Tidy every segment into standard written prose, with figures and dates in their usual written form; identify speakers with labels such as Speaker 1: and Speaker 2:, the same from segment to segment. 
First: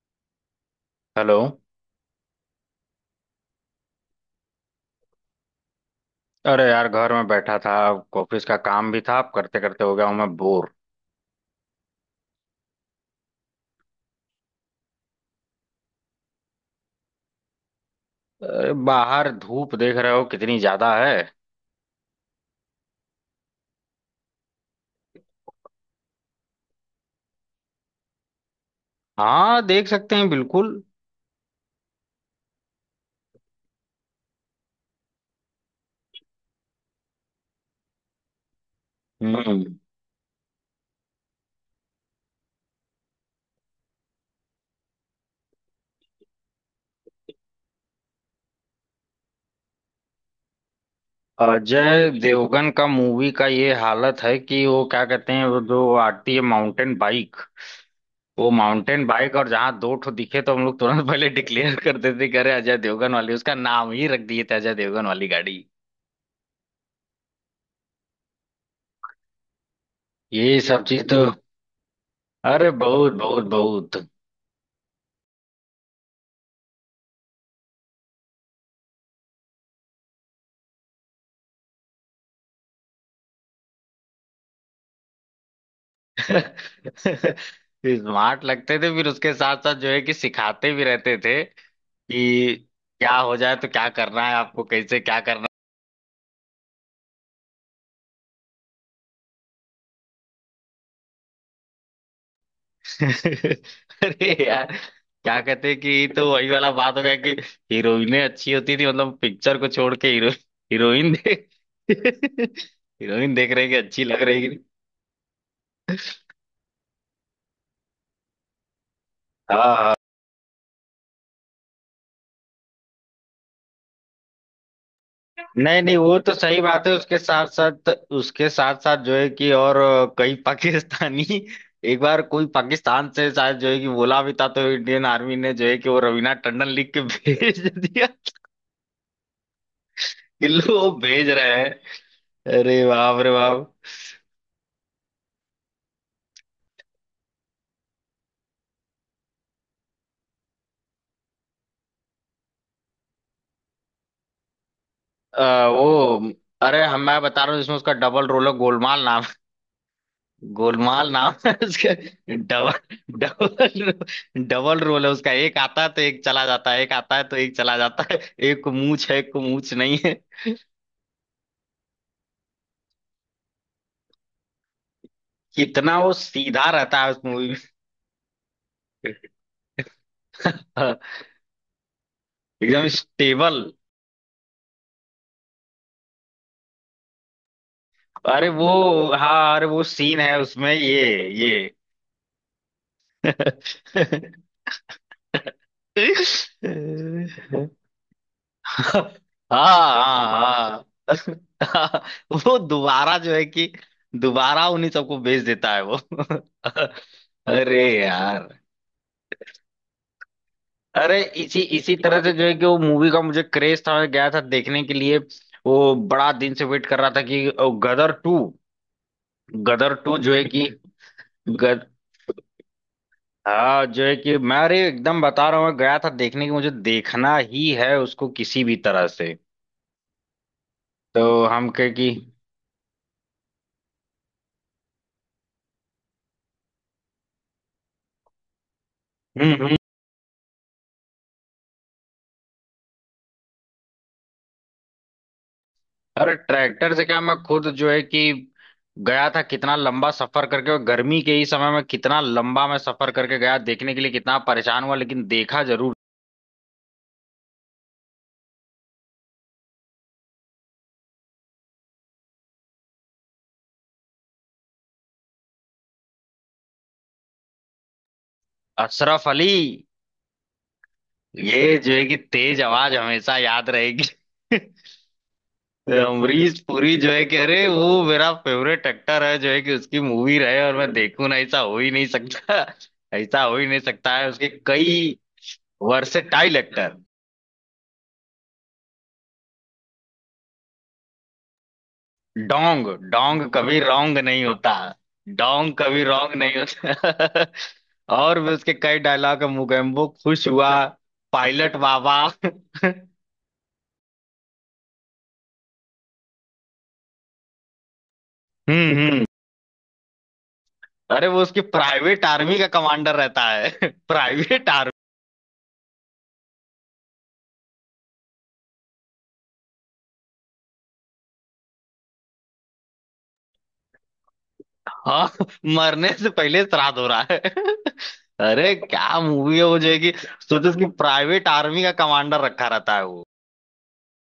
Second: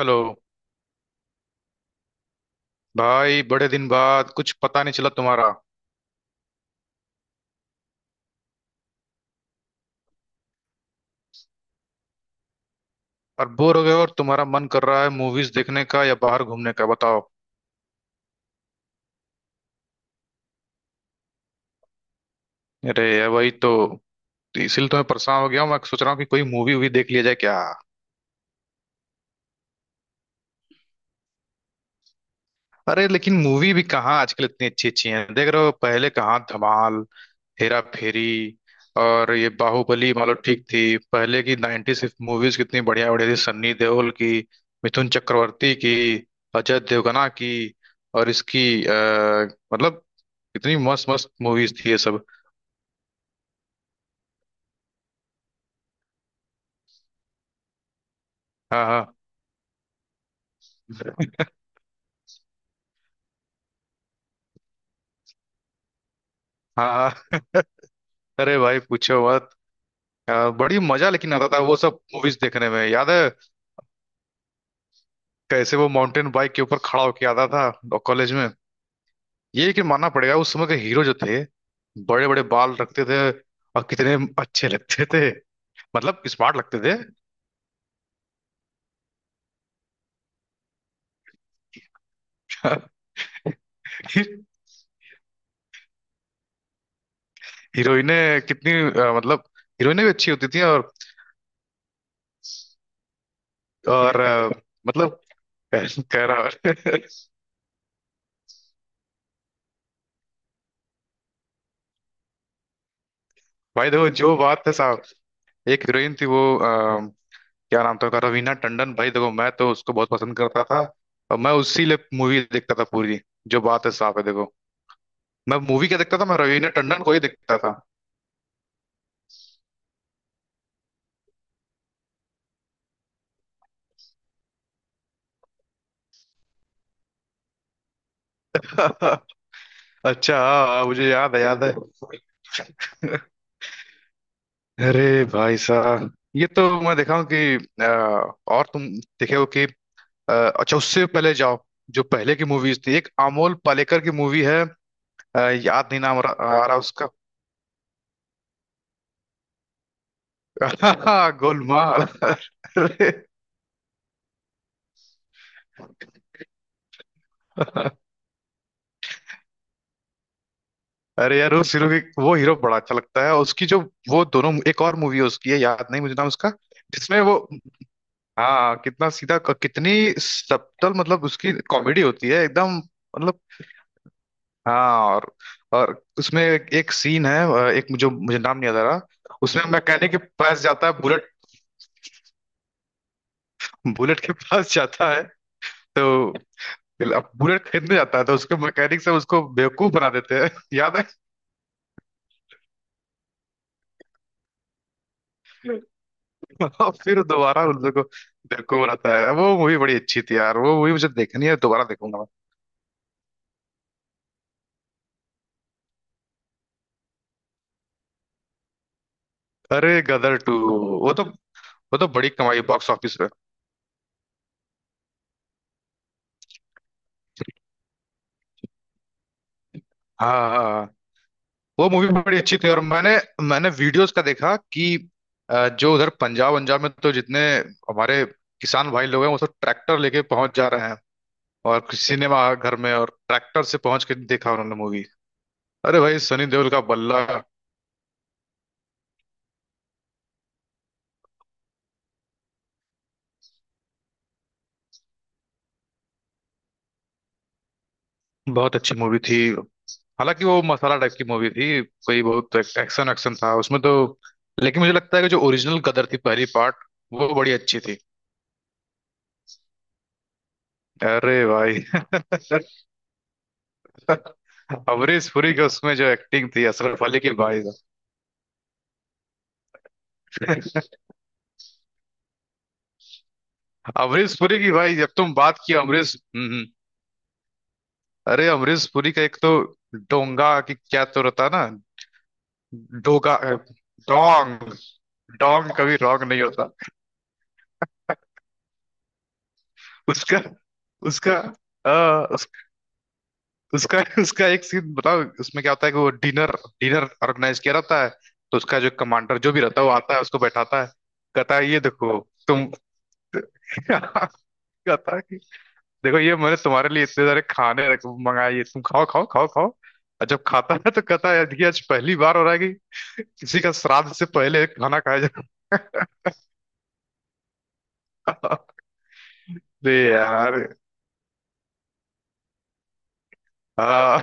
Speaker 1: Hello.
Speaker 2: Hello.
Speaker 1: भाई बड़े दिन बाद कुछ पता नहीं चला तुम्हारा।
Speaker 2: अरे यार, घर में बैठा था। ऑफिस का काम भी था, अब करते करते हो गया हूं मैं बोर।
Speaker 1: और बोर हो गए? और तुम्हारा मन कर रहा है मूवीज देखने का या बाहर घूमने का, बताओ।
Speaker 2: अरे बाहर धूप देख रहे हो कितनी ज्यादा है।
Speaker 1: अरे ये वही तो इसीलिए तो मैं परेशान हो गया हूँ। मैं सोच रहा हूँ कि कोई मूवी वूवी देख लिया जाए क्या।
Speaker 2: हाँ, देख सकते हैं बिल्कुल।
Speaker 1: अरे लेकिन मूवी भी कहाँ आजकल इतनी अच्छी अच्छी है, देख रहे हो? पहले कहाँ धमाल, हेरा फेरी, और ये
Speaker 2: हम्म।
Speaker 1: बाहुबली मान लो ठीक थी। पहले की 90s मूवीज कितनी बढ़िया बढ़िया थी, सन्नी देओल की, मिथुन चक्रवर्ती की, अजय देवगना की, और इसकी मतलब कितनी मस्त मस्त मूवीज थी ये
Speaker 2: अजय
Speaker 1: सब।
Speaker 2: देवगन का मूवी का ये हालत है कि वो क्या कहते हैं, वो जो आती है माउंटेन बाइक, वो
Speaker 1: हाँ
Speaker 2: माउंटेन
Speaker 1: हाँ।
Speaker 2: बाइक, और जहाँ दो ठो दिखे तो हम लोग तुरंत पहले डिक्लेयर कर देते कि अरे अजय देवगन वाली, उसका नाम ही रख दिए थे अजय देवगन वाली गाड़ी।
Speaker 1: हाँ हाँ। अरे भाई पूछो मत।
Speaker 2: ये
Speaker 1: बड़ी
Speaker 2: सब चीज
Speaker 1: मजा
Speaker 2: तो,
Speaker 1: लेकिन आता था वो सब मूवीज देखने
Speaker 2: अरे
Speaker 1: में, याद
Speaker 2: बहुत
Speaker 1: है
Speaker 2: बहुत बहुत।
Speaker 1: कैसे वो माउंटेन बाइक के ऊपर खड़ा होके आता था कॉलेज में। ये लेकिन मानना पड़ेगा उस समय के हीरो जो थे, बड़े बड़े बाल रखते थे, और कितने अच्छे लगते थे, मतलब स्मार्ट लगते थे।
Speaker 2: स्मार्ट लगते थे, फिर उसके साथ साथ जो है कि सिखाते भी रहते थे कि क्या हो जाए तो क्या करना है आपको, कैसे क्या करना
Speaker 1: हीरोइनें कितनी मतलब हीरोइनें भी अच्छी होती थी।
Speaker 2: है।
Speaker 1: और
Speaker 2: अरे यार,
Speaker 1: मतलब
Speaker 2: क्या कहते हैं कि ये
Speaker 1: कह
Speaker 2: तो
Speaker 1: रहा।
Speaker 2: वही वाला बात हो गया कि हीरोइनें अच्छी होती थी, मतलब पिक्चर को छोड़ के हीरो हीरोइन दे, हीरोइन देख रही कि
Speaker 1: भाई
Speaker 2: अच्छी
Speaker 1: देखो
Speaker 2: लग
Speaker 1: जो
Speaker 2: रही
Speaker 1: बात है साहब, एक हीरोइन थी वो क्या नाम था उसका, रवीना टंडन। भाई देखो मैं तो
Speaker 2: हाँ
Speaker 1: उसको
Speaker 2: हाँ।
Speaker 1: बहुत पसंद करता था, और मैं उसी लिए मूवी देखता था पूरी। जो बात है साहब है देखो, मैं
Speaker 2: नहीं
Speaker 1: मूवी
Speaker 2: नहीं,
Speaker 1: क्या देखता
Speaker 2: वो
Speaker 1: था,
Speaker 2: तो
Speaker 1: मैं
Speaker 2: सही
Speaker 1: रवीना
Speaker 2: बात है,
Speaker 1: टंडन को ही देखता
Speaker 2: उसके साथ साथ जो है कि, और कई पाकिस्तानी। एक बार कोई पाकिस्तान से शायद जो है कि बोला भी था, तो इंडियन आर्मी ने जो है कि वो रवीना टंडन लिख के भेज दिया
Speaker 1: था। अच्छा
Speaker 2: कि
Speaker 1: हाँ,
Speaker 2: लो
Speaker 1: हाँ,
Speaker 2: वो
Speaker 1: मुझे
Speaker 2: भेज
Speaker 1: याद है,
Speaker 2: रहे
Speaker 1: याद है।
Speaker 2: हैं। अरे बाप रे बाप।
Speaker 1: अरे भाई साहब ये तो मैं देखा हूँ कि अ, और तुम देखे हो कि अ, अच्छा उससे पहले जाओ, जो पहले की मूवीज थी, एक अमोल पालेकर की मूवी है। अ, याद नहीं नाम
Speaker 2: वो,
Speaker 1: आ रहा
Speaker 2: अरे हम
Speaker 1: उसका।
Speaker 2: मैं बता रहा हूँ, इसमें उसका डबल रोल है, गोलमाल नाम है। गोलमाल नाम है उसका।
Speaker 1: गोलमाल।
Speaker 2: डबल
Speaker 1: अरे
Speaker 2: डबल डबल रोल है उसका। एक आता है तो एक चला जाता है, एक आता है तो एक चला जाता है। एक को मूछ है, एक को मूछ नहीं।
Speaker 1: अरे यार उस हीरो की, वो हीरो बड़ा अच्छा लगता है, उसकी जो वो दोनों, एक और मूवी उसकी है, याद
Speaker 2: इतना
Speaker 1: नहीं
Speaker 2: वो
Speaker 1: मुझे नाम उसका,
Speaker 2: सीधा रहता है उस
Speaker 1: जिसमें वो।
Speaker 2: मूवी
Speaker 1: हाँ कितना सीधा, कितनी सब्टल
Speaker 2: में।
Speaker 1: मतलब उसकी कॉमेडी होती है एकदम,
Speaker 2: एकदम
Speaker 1: मतलब।
Speaker 2: स्टेबल।
Speaker 1: हाँ और उसमें एक सीन है, एक जो मुझे
Speaker 2: अरे
Speaker 1: नाम
Speaker 2: वो,
Speaker 1: नहीं याद आ रहा।
Speaker 2: हाँ
Speaker 1: उसमें
Speaker 2: अरे वो
Speaker 1: मैकेनिक के
Speaker 2: सीन है
Speaker 1: पास
Speaker 2: उसमें
Speaker 1: जाता है,
Speaker 2: ये
Speaker 1: बुलेट
Speaker 2: ये
Speaker 1: बुलेट के पास जाता है तो, अब बुलेट खरीदने जाता है तो उसके मैकेनिक से उसको
Speaker 2: हाँ
Speaker 1: बेवकूफ बना देते हैं।
Speaker 2: हाँ
Speaker 1: याद है
Speaker 2: हाँ। वो दोबारा जो है कि दोबारा उन्हीं सबको भेज देता है वो।
Speaker 1: और फिर दोबारा उन
Speaker 2: अरे
Speaker 1: लोगों को
Speaker 2: यार।
Speaker 1: बेवकूफ बनाता है। वो मूवी बड़ी अच्छी थी यार, वो मूवी मुझे
Speaker 2: अरे
Speaker 1: देखनी है
Speaker 2: इसी
Speaker 1: दोबारा,
Speaker 2: इसी
Speaker 1: देखूंगा
Speaker 2: तरह
Speaker 1: मैं।
Speaker 2: से जो है कि वो मूवी का मुझे क्रेज था, मैं गया था देखने के लिए। वो बड़ा दिन से वेट कर रहा था कि गदर 2,
Speaker 1: अरे
Speaker 2: गदर टू जो
Speaker 1: गदर
Speaker 2: है
Speaker 1: टू
Speaker 2: कि
Speaker 1: वो तो,
Speaker 2: गद
Speaker 1: वो तो बड़ी कमाई बॉक्स ऑफिस पे।
Speaker 2: हाँ जो है कि मैं अरे एकदम बता रहा हूँ, मैं गया था देखने की, मुझे देखना ही है उसको किसी भी तरह से।
Speaker 1: हाँ हाँ हाँ।
Speaker 2: तो हम
Speaker 1: वो
Speaker 2: कहे
Speaker 1: मूवी
Speaker 2: कि,
Speaker 1: बड़ी अच्छी थी, और मैंने मैंने वीडियोस का देखा कि जो उधर पंजाब पंजाब में तो जितने हमारे किसान भाई लोग हैं, वो
Speaker 2: हम्म
Speaker 1: सब
Speaker 2: हम्म।
Speaker 1: ट्रैक्टर लेके पहुंच जा रहे हैं और किसी सिनेमा घर में, और ट्रैक्टर से पहुंच के देखा उन्होंने मूवी। अरे भाई
Speaker 2: अरे
Speaker 1: सनी देओल का
Speaker 2: ट्रैक्टर से क्या,
Speaker 1: बल्ला।
Speaker 2: मैं खुद जो है कि गया था, कितना लंबा सफर करके, और गर्मी के ही समय में कितना लंबा मैं सफर करके गया देखने के लिए, कितना परेशान हुआ लेकिन देखा जरूर।
Speaker 1: बहुत अच्छी मूवी थी, हालांकि वो मसाला टाइप की मूवी थी, कोई बहुत एक्शन एक्शन था उसमें तो, लेकिन मुझे लगता है कि जो ओरिजिनल कदर थी, पहली पार्ट, वो बड़ी अच्छी थी।
Speaker 2: अशरफ अली,
Speaker 1: अरे
Speaker 2: ये
Speaker 1: भाई।
Speaker 2: जो है कि तेज आवाज हमेशा याद रहेगी।
Speaker 1: अमरीश पुरी की
Speaker 2: तो
Speaker 1: उसमें जो एक्टिंग
Speaker 2: अमरीश
Speaker 1: थी,
Speaker 2: पुरी
Speaker 1: अशरफ
Speaker 2: जो
Speaker 1: अली
Speaker 2: है
Speaker 1: की
Speaker 2: कि,
Speaker 1: भाई।
Speaker 2: अरे वो मेरा फेवरेट एक्टर है जो है कि, उसकी मूवी रहे और मैं देखूं ना, ऐसा हो ही नहीं सकता। ऐसा हो ही नहीं सकता है,
Speaker 1: अमरीश
Speaker 2: उसके
Speaker 1: पुरी की भाई,
Speaker 2: कई
Speaker 1: जब तुम बात किया अमरीश।
Speaker 2: Versatile actor.
Speaker 1: अरे अमरीश पुरी का एक तो डोंगा की क्या तो रहता है ना।
Speaker 2: डोंग
Speaker 1: डोगा
Speaker 2: डोंग कभी रॉन्ग नहीं होता।
Speaker 1: डोंग। डोंग
Speaker 2: डोंग
Speaker 1: कभी
Speaker 2: कभी
Speaker 1: रॉन्ग
Speaker 2: रॉन्ग
Speaker 1: नहीं
Speaker 2: नहीं
Speaker 1: होता।
Speaker 2: होता। और भी उसके कई डायलॉग है, मुगेम्बो
Speaker 1: उसका
Speaker 2: खुश हुआ,
Speaker 1: उसका
Speaker 2: पायलट बाबा।
Speaker 1: आ, उसका उसका एक सीन बताओ उसमें क्या होता है कि वो डिनर डिनर ऑर्गेनाइज किया रहता है, तो उसका जो
Speaker 2: हम्म।
Speaker 1: कमांडर जो भी रहता है वो आता है उसको बैठाता है।
Speaker 2: अरे वो
Speaker 1: कहता
Speaker 2: उसकी
Speaker 1: है ये देखो
Speaker 2: प्राइवेट आर्मी का
Speaker 1: तुम।
Speaker 2: कमांडर रहता है।
Speaker 1: कहता
Speaker 2: प्राइवेट आर्मी।
Speaker 1: है देखो ये मैंने तुम्हारे लिए इतने सारे खाने रख मंगाए, ये तुम खाओ खाओ खाओ खाओ। और जब खाता है तो कहता है कि आज पहली बार हो रहा है कि किसी का श्राद्ध से पहले खाना खाया जा
Speaker 2: हाँ, मरने से पहले श्राद्ध हो रहा है।
Speaker 1: रहा
Speaker 2: अरे
Speaker 1: है।"
Speaker 2: क्या मूवी है वो, जो
Speaker 1: अरे
Speaker 2: है कि
Speaker 1: यार।
Speaker 2: सोचो उसकी प्राइवेट आर्मी का कमांडर रखा रहता है वो।
Speaker 1: हाँ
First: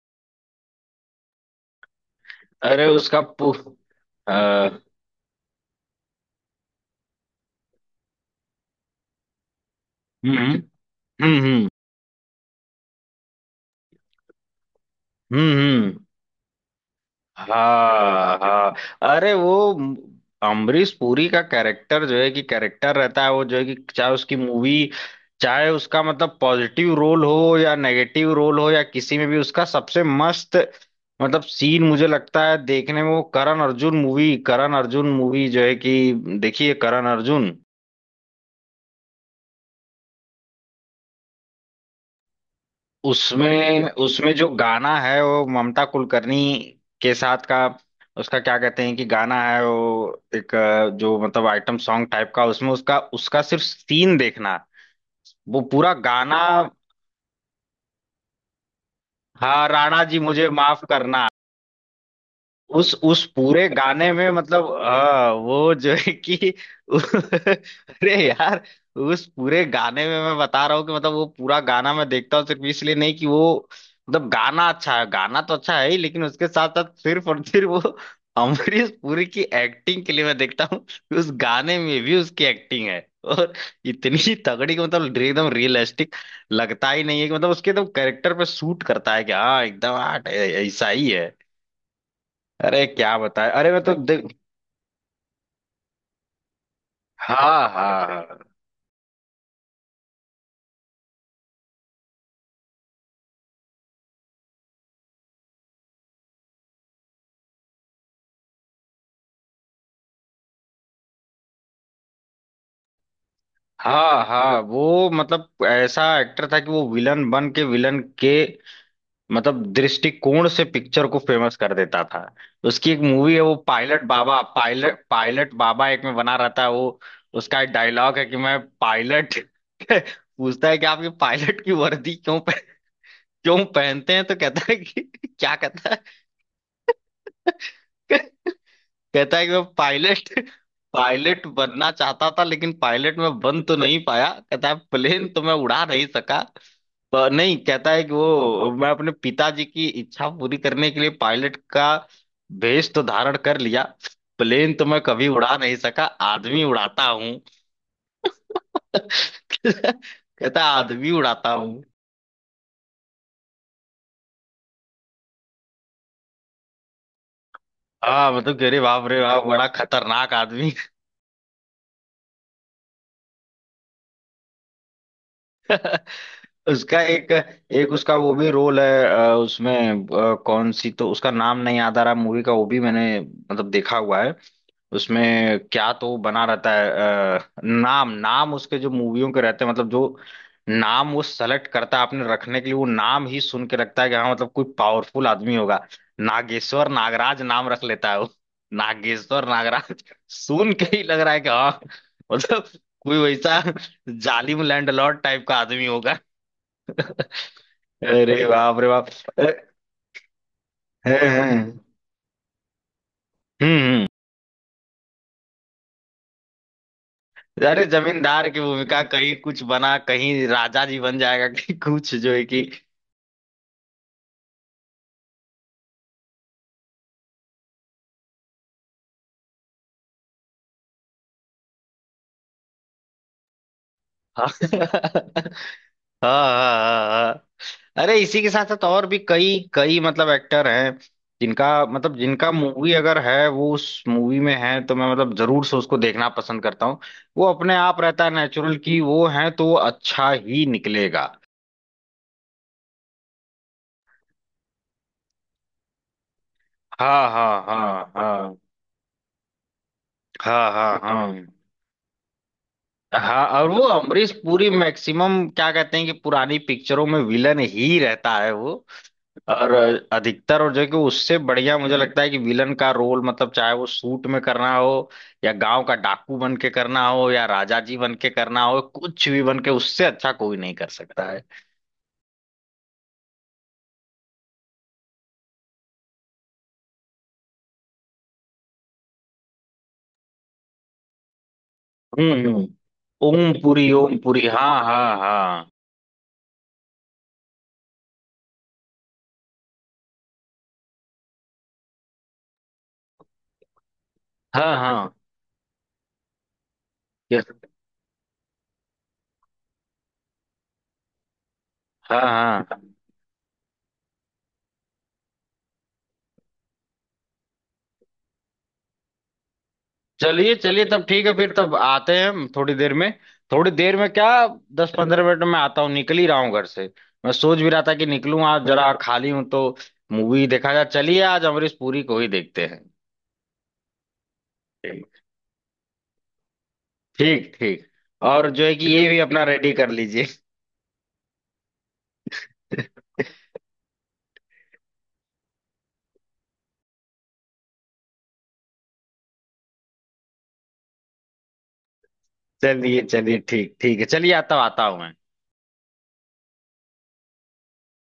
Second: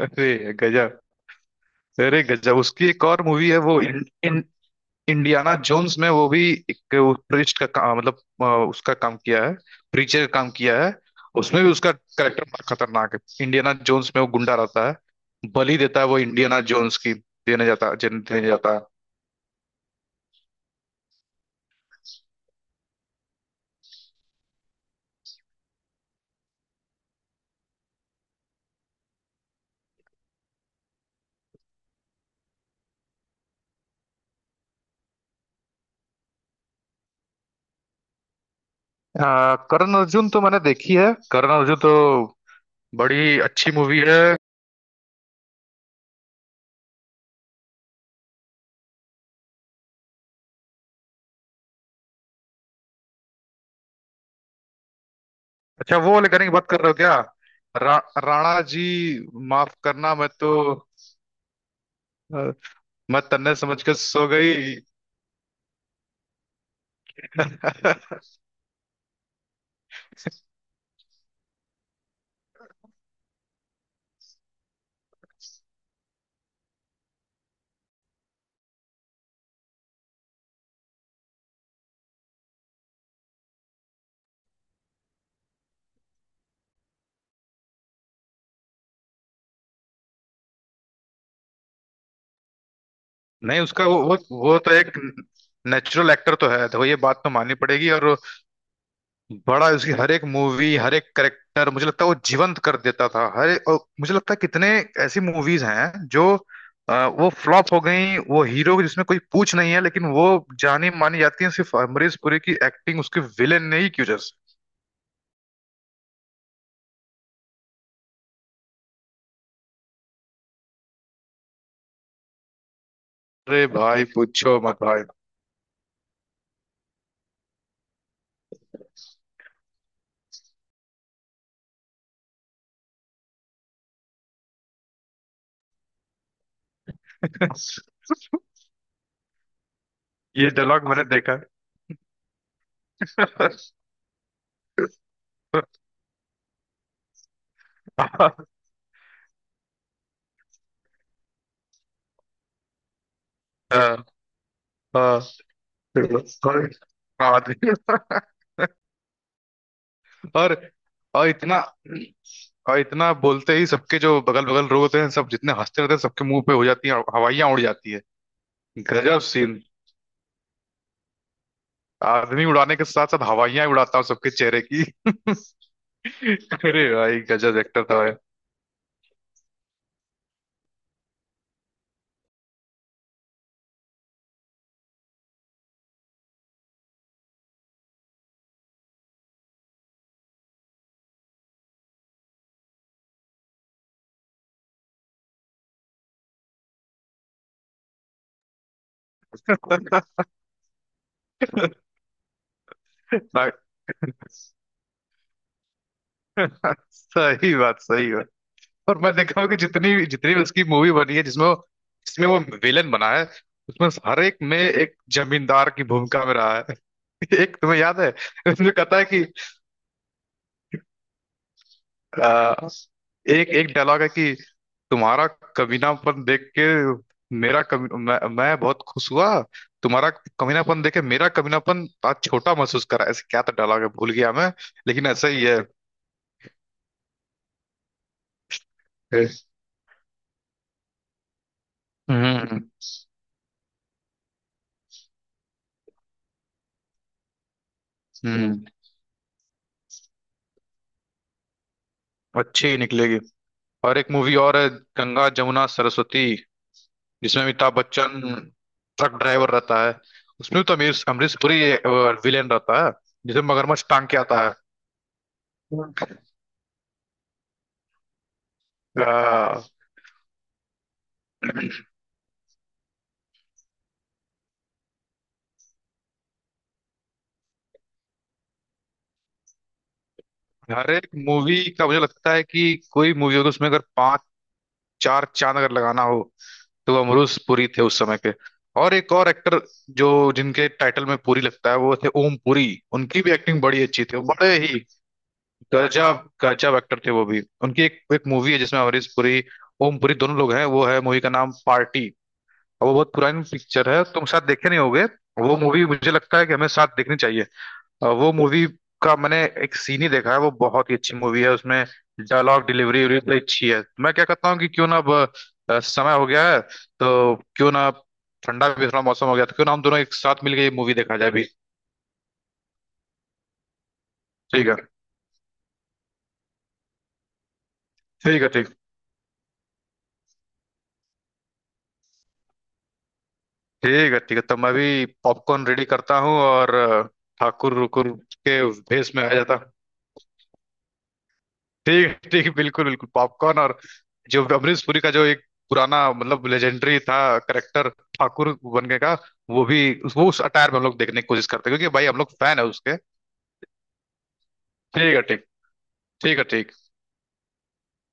Speaker 1: अरे गजब। अरे गजब
Speaker 2: अरे
Speaker 1: उसकी एक और मूवी है वो इन,
Speaker 2: अ,
Speaker 1: इन, इंडियाना जोन्स में, वो भी एक प्रिस्ट का काम, मतलब उसका काम किया है, प्रीचर का काम
Speaker 2: हम्म
Speaker 1: किया है। उसमें
Speaker 2: हम्म।
Speaker 1: भी उसका करेक्टर बड़ा खतरनाक है। इंडियाना जोन्स में वो गुंडा रहता है,
Speaker 2: हम्म
Speaker 1: बलि
Speaker 2: हम्म,
Speaker 1: देता है, वो इंडियाना जोन्स की
Speaker 2: हाँ
Speaker 1: देने
Speaker 2: हाँ।
Speaker 1: जाता है।
Speaker 2: अरे वो अमरीश पुरी का कैरेक्टर जो है कि कैरेक्टर रहता है वो जो है कि, चाहे उसकी मूवी, चाहे उसका मतलब पॉजिटिव रोल हो या नेगेटिव रोल हो या किसी में भी, उसका सबसे मस्त मतलब सीन मुझे लगता है देखने में वो करण अर्जुन मूवी, जो है कि, देखिए करण अर्जुन।
Speaker 1: आ, करण अर्जुन तो मैंने देखी है। करण अर्जुन तो बड़ी अच्छी
Speaker 2: उसमें
Speaker 1: मूवी है।
Speaker 2: उसमें जो गाना है वो ममता कुलकर्णी के साथ का, उसका क्या कहते हैं कि गाना है वो एक, जो मतलब आइटम सॉन्ग टाइप का, उसमें उसका उसका सिर्फ सीन देखना, वो पूरा
Speaker 1: अच्छा वो वाले
Speaker 2: गाना।
Speaker 1: गाने की बात कर रहे हो क्या, रा, राणा जी
Speaker 2: हाँ
Speaker 1: माफ
Speaker 2: राणा
Speaker 1: करना,
Speaker 2: जी
Speaker 1: मैं
Speaker 2: मुझे
Speaker 1: तो
Speaker 2: माफ करना।
Speaker 1: अ,
Speaker 2: उस
Speaker 1: मैं
Speaker 2: उस
Speaker 1: तन्ने
Speaker 2: पूरे
Speaker 1: समझ के
Speaker 2: गाने
Speaker 1: सो
Speaker 2: में मतलब,
Speaker 1: गई।
Speaker 2: हाँ वो जो है कि, अरे यार, उस पूरे गाने में मैं बता रहा हूँ कि मतलब वो पूरा गाना मैं देखता हूँ, सिर्फ इसलिए नहीं कि वो मतलब गाना अच्छा है, गाना तो अच्छा है ही, लेकिन उसके साथ साथ सिर्फ और सिर्फ वो अमरीश पुरी की एक्टिंग के लिए मैं देखता हूँ, कि उस गाने में भी उसकी एक्टिंग है, और इतनी तगड़ी कि मतलब एकदम रियलिस्टिक, लगता ही नहीं है कि मतलब उसके एकदम कैरेक्टर पे सूट करता है, कि हाँ एकदम, हाँ, ऐसा ही। अरे क्या बताए,
Speaker 1: नहीं
Speaker 2: अरे मैं
Speaker 1: उसका
Speaker 2: तो देख,
Speaker 1: वो तो एक नेचुरल एक्टर तो है, तो ये बात तो माननी
Speaker 2: हाँ
Speaker 1: पड़ेगी, और
Speaker 2: हाँ
Speaker 1: बड़ा उसकी हर एक मूवी हर एक करेक्टर मुझे लगता है वो जीवंत कर देता था हर एक, और मुझे लगता है कितने ऐसी मूवीज हैं जो वो फ्लॉप हो गई, वो हीरो जिसमें कोई पूछ नहीं है, लेकिन वो जानी मानी जाती है सिर्फ अमरीश पुरी की एक्टिंग, उसके विलेन ने ही की वजह
Speaker 2: हाँ
Speaker 1: से।
Speaker 2: हाँ। वो मतलब ऐसा एक्टर था कि वो विलन बन के विलन के मतलब दृष्टिकोण से पिक्चर को फेमस कर देता था। उसकी एक मूवी है वो
Speaker 1: अरे
Speaker 2: पायलट
Speaker 1: भाई
Speaker 2: बाबा,
Speaker 1: पूछो मत
Speaker 2: पायलट
Speaker 1: भाई।
Speaker 2: पायलट बाबा एक में बना रहता है वो। उसका एक डायलॉग है कि मैं पायलट, पूछता है कि आप ये पायलट की वर्दी क्यों पहनते हैं तो कहता है कि, क्या कहता है, कहता है कि मैं पायलट
Speaker 1: ये डायलॉग मैंने देखा है।
Speaker 2: पायलट बनना चाहता था लेकिन पायलट में बन तो नहीं पाया, कहता है प्लेन तो मैं उड़ा नहीं सका, पर नहीं कहता है कि
Speaker 1: हाँ,
Speaker 2: वो, मैं अपने पिताजी की इच्छा पूरी करने के लिए पायलट का भेष तो धारण कर लिया,
Speaker 1: हाँ,
Speaker 2: प्लेन तो मैं कभी
Speaker 1: हाँ,
Speaker 2: उड़ा नहीं सका, आदमी उड़ाता हूँ।
Speaker 1: और
Speaker 2: कहता है, आदमी
Speaker 1: और
Speaker 2: उड़ाता
Speaker 1: इतना,
Speaker 2: हूँ।
Speaker 1: और इतना बोलते ही सबके जो बगल बगल लोग होते हैं, सब जितने हंसते रहते हैं, सबके मुंह पे हो जाती है हवाइयां उड़ जाती है।
Speaker 2: हाँ मतलब कि, अरे बाप रे
Speaker 1: गजब
Speaker 2: बाप,
Speaker 1: सीन।
Speaker 2: बड़ा खतरनाक आदमी।
Speaker 1: आदमी उड़ाने के साथ साथ हवाइयां उड़ाता हूँ सबके चेहरे की। अरे
Speaker 2: उसका
Speaker 1: भाई
Speaker 2: एक
Speaker 1: गजब एक्टर
Speaker 2: एक
Speaker 1: था भाई।
Speaker 2: उसका वो भी रोल है, उसमें कौन सी तो उसका नाम नहीं याद आ रहा मूवी का, वो भी मैंने मतलब देखा हुआ है। उसमें क्या तो बना रहता है। नाम नाम उसके जो मूवियों के रहते हैं, मतलब जो नाम वो सेलेक्ट करता है अपने रखने के लिए, वो नाम ही सुन के रखता है कि हाँ मतलब कोई पावरफुल आदमी होगा। नागेश्वर नागराज नाम रख लेता है वो। नागेश्वर नागराज सुन के ही लग रहा है कि हाँ, मतलब कोई
Speaker 1: ना-
Speaker 2: वैसा जालिम लैंडलॉर्ड टाइप का आदमी होगा।
Speaker 1: सही बात, सही बात।
Speaker 2: अरे बाप रे
Speaker 1: और
Speaker 2: बाप।
Speaker 1: मैं देखा हूँ
Speaker 2: अ-
Speaker 1: कि जितनी जितनी भी उसकी मूवी बनी है जिसमें वो,
Speaker 2: हम्म
Speaker 1: जिसमें वो विलेन बना है, उसमें
Speaker 2: हम्म।
Speaker 1: हर एक में एक जमींदार की भूमिका में रहा है। एक तुम्हें
Speaker 2: अरे
Speaker 1: याद है?
Speaker 2: जमींदार की
Speaker 1: उसमें कहता
Speaker 2: भूमिका
Speaker 1: है कि
Speaker 2: कहीं कुछ बना, कहीं राजा जी बन जाएगा, कहीं कुछ जो है कि।
Speaker 1: अ, एक एक डायलॉग है कि तुम्हारा कमीनापन देख के मेरा कमी, मैं बहुत खुश हुआ। तुम्हारा कमीनापन देख के मेरा कमीनापन आज छोटा महसूस करा, ऐसे क्या तो डायलॉग है, भूल गया
Speaker 2: हाँ
Speaker 1: मैं, लेकिन ऐसा ही है।
Speaker 2: हाँ हाँ हाँ। अरे इसी के साथ साथ और भी कई कई मतलब एक्टर हैं, जिनका
Speaker 1: हम्म
Speaker 2: मूवी अगर है वो उस मूवी में है, तो मैं मतलब जरूर से उसको देखना पसंद करता हूँ। वो अपने आप रहता है
Speaker 1: हम्म।
Speaker 2: नेचुरल, कि वो है तो वो अच्छा ही निकलेगा।
Speaker 1: अच्छी ही निकलेगी। और एक मूवी और है, गंगा जमुना सरस्वती,
Speaker 2: हाँ
Speaker 1: जिसमें
Speaker 2: हाँ
Speaker 1: अमिताभ
Speaker 2: हाँ
Speaker 1: बच्चन
Speaker 2: हाँ।
Speaker 1: ट्रक ड्राइवर रहता है, उसमें
Speaker 2: हाँ
Speaker 1: तो अमीर
Speaker 2: हाँ
Speaker 1: अमरीश
Speaker 2: हाँ
Speaker 1: पुरी विलेन रहता है, जिसमें
Speaker 2: हाँ। और वो
Speaker 1: मगरमच्छ टांग के
Speaker 2: अमरीश
Speaker 1: आता है।
Speaker 2: पूरी मैक्सिमम क्या कहते हैं कि पुरानी पिक्चरों में विलन ही रहता है वो,
Speaker 1: आ,
Speaker 2: और अधिकतर। और जो है कि उससे बढ़िया मुझे लगता है कि विलन का रोल, मतलब चाहे वो सूट में करना हो या गांव का डाकू बन के करना हो या राजा जी बन के करना हो, कुछ भी बन के, उससे अच्छा कोई नहीं कर
Speaker 1: हर एक
Speaker 2: सकता है।
Speaker 1: मूवी का मुझे लगता है कि कोई मूवी होगी, उसमें अगर पांच, चार चांद अगर लगाना हो तो वो अमरूज पुरी थे उस समय के। और एक और एक्टर जो, जिनके टाइटल में पुरी लगता है, वो थे
Speaker 2: हम्म
Speaker 1: ओम
Speaker 2: हम्म।
Speaker 1: पुरी। उनकी भी
Speaker 2: ओम
Speaker 1: एक्टिंग बड़ी
Speaker 2: पुरी,
Speaker 1: अच्छी
Speaker 2: ओम
Speaker 1: थी,
Speaker 2: पुरी,
Speaker 1: बड़े ही
Speaker 2: हाँ हाँ हाँ।
Speaker 1: गजब गजब एक्टर थे वो भी। उनकी एक, एक मूवी है जिसमें अमरीश पुरी, ओम पुरी दोनों लोग हैं, वो है मूवी का नाम पार्टी। और वो बहुत पुरानी पिक्चर है, तुम साथ देखे
Speaker 2: हाँ
Speaker 1: नहीं होगे।
Speaker 2: हाँ।
Speaker 1: वो मूवी मुझे लगता है कि हमें साथ देखनी
Speaker 2: यस।
Speaker 1: चाहिए। और वो मूवी का मैंने एक सीन ही देखा है, वो बहुत ही अच्छी मूवी है उसमें,
Speaker 2: हाँ
Speaker 1: डायलॉग
Speaker 2: हाँ।
Speaker 1: डिलीवरी भी बड़ी अच्छी है। मैं क्या कहता हूँ कि क्यों ना अब समय हो गया है तो क्यों ना ठंडा भी थोड़ा मौसम हो गया, तो क्यों ना हम दोनों एक साथ
Speaker 2: चलिए
Speaker 1: मिलकर ये
Speaker 2: चलिए
Speaker 1: मूवी
Speaker 2: तब
Speaker 1: देखा
Speaker 2: ठीक
Speaker 1: जाए
Speaker 2: है,
Speaker 1: अभी।
Speaker 2: फिर तब आते हैं हम थोड़ी देर में, थोड़ी देर में क्या,
Speaker 1: ठीक है,
Speaker 2: 10-15 मिनट में आता हूँ, निकल ही रहा हूँ घर से। मैं सोच भी रहा था कि निकलूँ
Speaker 1: ठीक है।
Speaker 2: आज,
Speaker 1: ठीक
Speaker 2: जरा खाली हूँ तो मूवी देखा जाए। चलिए आज अमरीश पुरी को ही देखते हैं।
Speaker 1: ठीक है। ठीक है तो मैं भी पॉपकॉर्न रेडी करता हूँ और
Speaker 2: ठीक
Speaker 1: ठाकुर
Speaker 2: ठीक।
Speaker 1: रुकुर
Speaker 2: और जो
Speaker 1: के
Speaker 2: है कि ये
Speaker 1: भेष
Speaker 2: भी
Speaker 1: में आ
Speaker 2: अपना
Speaker 1: जाता।
Speaker 2: रेडी कर लीजिए।
Speaker 1: ठीक है, बिल्कुल बिल्कुल पॉपकॉर्न, और जो अमरीश पुरी का जो एक पुराना मतलब लेजेंडरी था करेक्टर, ठाकुर बनने का, वो भी, वो उस अटायर में हम लोग देखने की कोशिश करते हैं, क्योंकि भाई हम लोग फैन है उसके।
Speaker 2: चलिए चलिए ठीक ठीक है, चलिए आता आता हूँ मैं।
Speaker 1: ठीक है ठीक। ठीक है ठीक।